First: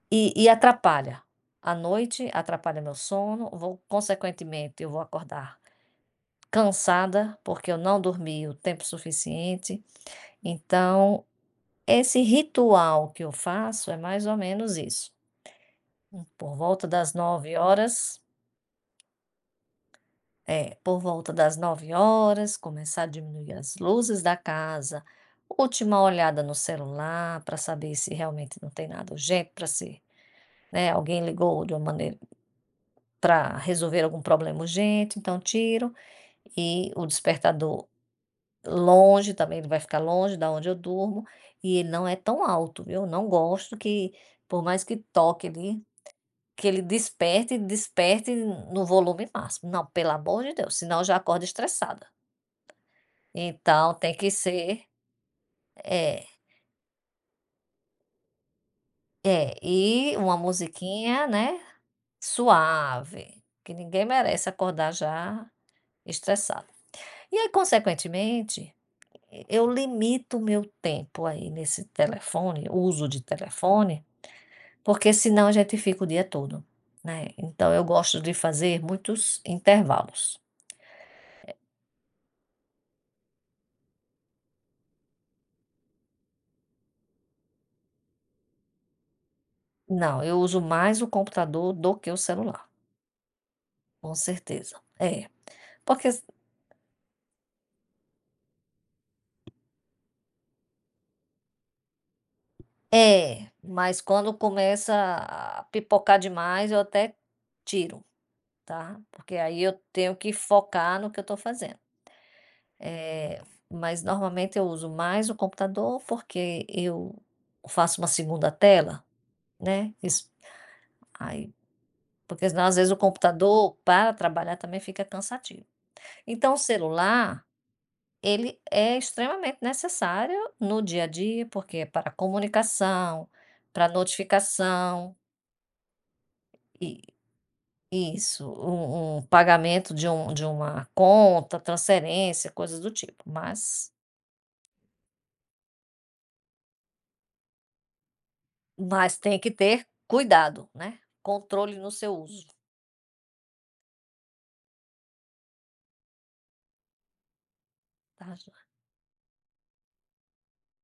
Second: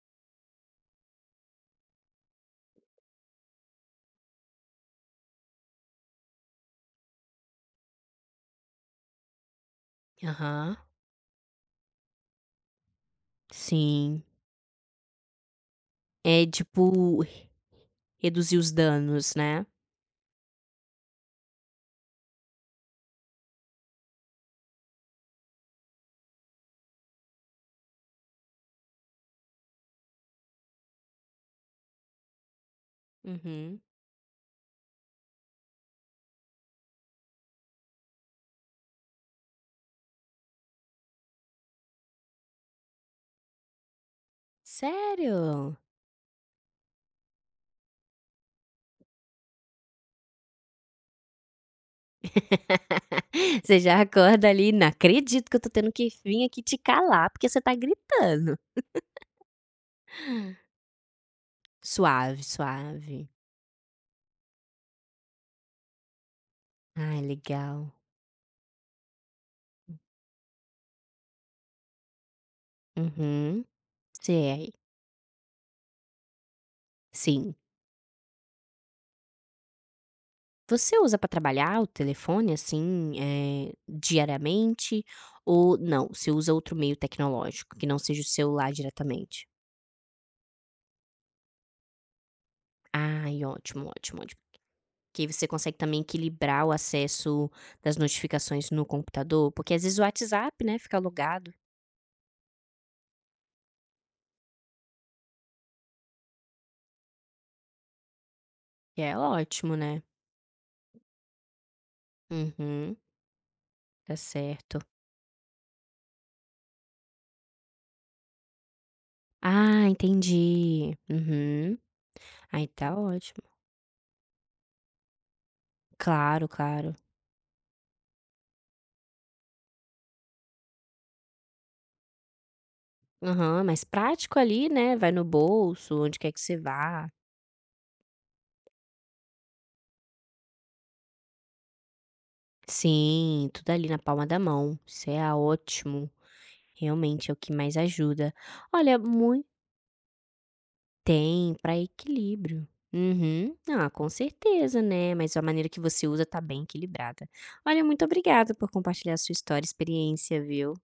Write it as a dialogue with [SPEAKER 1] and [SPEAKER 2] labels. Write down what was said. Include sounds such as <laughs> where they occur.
[SPEAKER 1] E e atrapalha. À noite atrapalha meu sono. Vou, consequentemente, eu vou acordar cansada, porque eu não dormi o tempo suficiente.
[SPEAKER 2] Aham.
[SPEAKER 1] Então, esse ritual que eu faço é
[SPEAKER 2] Sim.
[SPEAKER 1] mais ou menos isso. Hum,
[SPEAKER 2] É,
[SPEAKER 1] por volta das
[SPEAKER 2] tipo,
[SPEAKER 1] 21h.
[SPEAKER 2] reduzir os danos, né?
[SPEAKER 1] É, por volta das 21h começar a diminuir as luzes da casa, última olhada no celular para saber se realmente não tem nada urgente para se né, alguém ligou de uma maneira para
[SPEAKER 2] Uhum.
[SPEAKER 1] resolver algum problema urgente, então tiro. E o despertador longe também, ele vai ficar longe da onde eu durmo. E ele não é tão alto, viu. Não gosto que, por mais que toque
[SPEAKER 2] Sério?
[SPEAKER 1] ali, que ele desperte e desperte no volume máximo. Não, pelo amor de Deus, senão eu já acordo estressada.
[SPEAKER 2] <laughs> Você
[SPEAKER 1] Então,
[SPEAKER 2] já
[SPEAKER 1] tem que
[SPEAKER 2] acorda, ali:
[SPEAKER 1] ser
[SPEAKER 2] "Não acredito que eu tô tendo que
[SPEAKER 1] é.
[SPEAKER 2] vim aqui te calar, porque você tá gritando". <laughs>
[SPEAKER 1] É, e uma musiquinha, né,
[SPEAKER 2] Suave, suave.
[SPEAKER 1] suave, que ninguém merece acordar já estressado.
[SPEAKER 2] Ai,
[SPEAKER 1] E aí,
[SPEAKER 2] legal.
[SPEAKER 1] consequentemente, eu limito o meu tempo, aí, nesse telefone uso de
[SPEAKER 2] Uhum,
[SPEAKER 1] telefone,
[SPEAKER 2] sei
[SPEAKER 1] porque senão a gente fica o dia todo, né.
[SPEAKER 2] Sim.
[SPEAKER 1] Então eu gosto de fazer muitos intervalos.
[SPEAKER 2] Você usa para
[SPEAKER 1] Eh
[SPEAKER 2] trabalhar o telefone, assim, eh, diariamente ou não? Você usa outro meio tecnológico que não seja o celular diretamente?
[SPEAKER 1] Não, eu uso mais o computador do que o celular.
[SPEAKER 2] Ai, ótimo,
[SPEAKER 1] Com
[SPEAKER 2] ótimo, ótimo.
[SPEAKER 1] certeza.
[SPEAKER 2] Porque aí
[SPEAKER 1] É.
[SPEAKER 2] você consegue também
[SPEAKER 1] Porque se
[SPEAKER 2] equilibrar o acesso das notificações no computador? Porque, às vezes, o WhatsApp, né, fica logado.
[SPEAKER 1] É, mas quando começa a pipocar demais, eu até tiro, tá.
[SPEAKER 2] E é
[SPEAKER 1] Porque, aí, eu
[SPEAKER 2] ótimo, né.
[SPEAKER 1] tenho que focar no que eu tô fazendo.
[SPEAKER 2] Uhum
[SPEAKER 1] Eh, mas
[SPEAKER 2] Tá
[SPEAKER 1] normalmente eu
[SPEAKER 2] certo.
[SPEAKER 1] uso mais o computador porque eu faço uma 2ª tela,
[SPEAKER 2] Ah,
[SPEAKER 1] né. Isso
[SPEAKER 2] entendi.
[SPEAKER 1] aí
[SPEAKER 2] Uhum,
[SPEAKER 1] porque senão,
[SPEAKER 2] aí,
[SPEAKER 1] às vezes, o
[SPEAKER 2] tá ótimo.
[SPEAKER 1] computador para trabalhar também fica cansativo.
[SPEAKER 2] Claro,
[SPEAKER 1] Então o
[SPEAKER 2] claro.
[SPEAKER 1] celular, ele é extremamente necessário no dia a dia, porque é para comunicação,
[SPEAKER 2] Aham, mais
[SPEAKER 1] para
[SPEAKER 2] prático ali, né. Vai
[SPEAKER 1] notificação.
[SPEAKER 2] no bolso onde quer que você
[SPEAKER 1] E
[SPEAKER 2] vá.
[SPEAKER 1] isso. Um um pagamento de um de uma conta, transferência, coisas do tipo,
[SPEAKER 2] Sim, tudo
[SPEAKER 1] mas
[SPEAKER 2] ali na palma da mão, isso é a ótimo. Realmente, é o que mais ajuda. Olha,
[SPEAKER 1] Mas tem
[SPEAKER 2] mui
[SPEAKER 1] que ter cuidado, né.
[SPEAKER 2] Tem para
[SPEAKER 1] Controle no seu uso.
[SPEAKER 2] equilíbrio. Uhum, ah, com certeza, né. Mas a maneira que você usa tá bem equilibrada. Olha, muito
[SPEAKER 1] Tá
[SPEAKER 2] obrigada
[SPEAKER 1] joia.
[SPEAKER 2] por compartilhar a sua história, experiência, viu.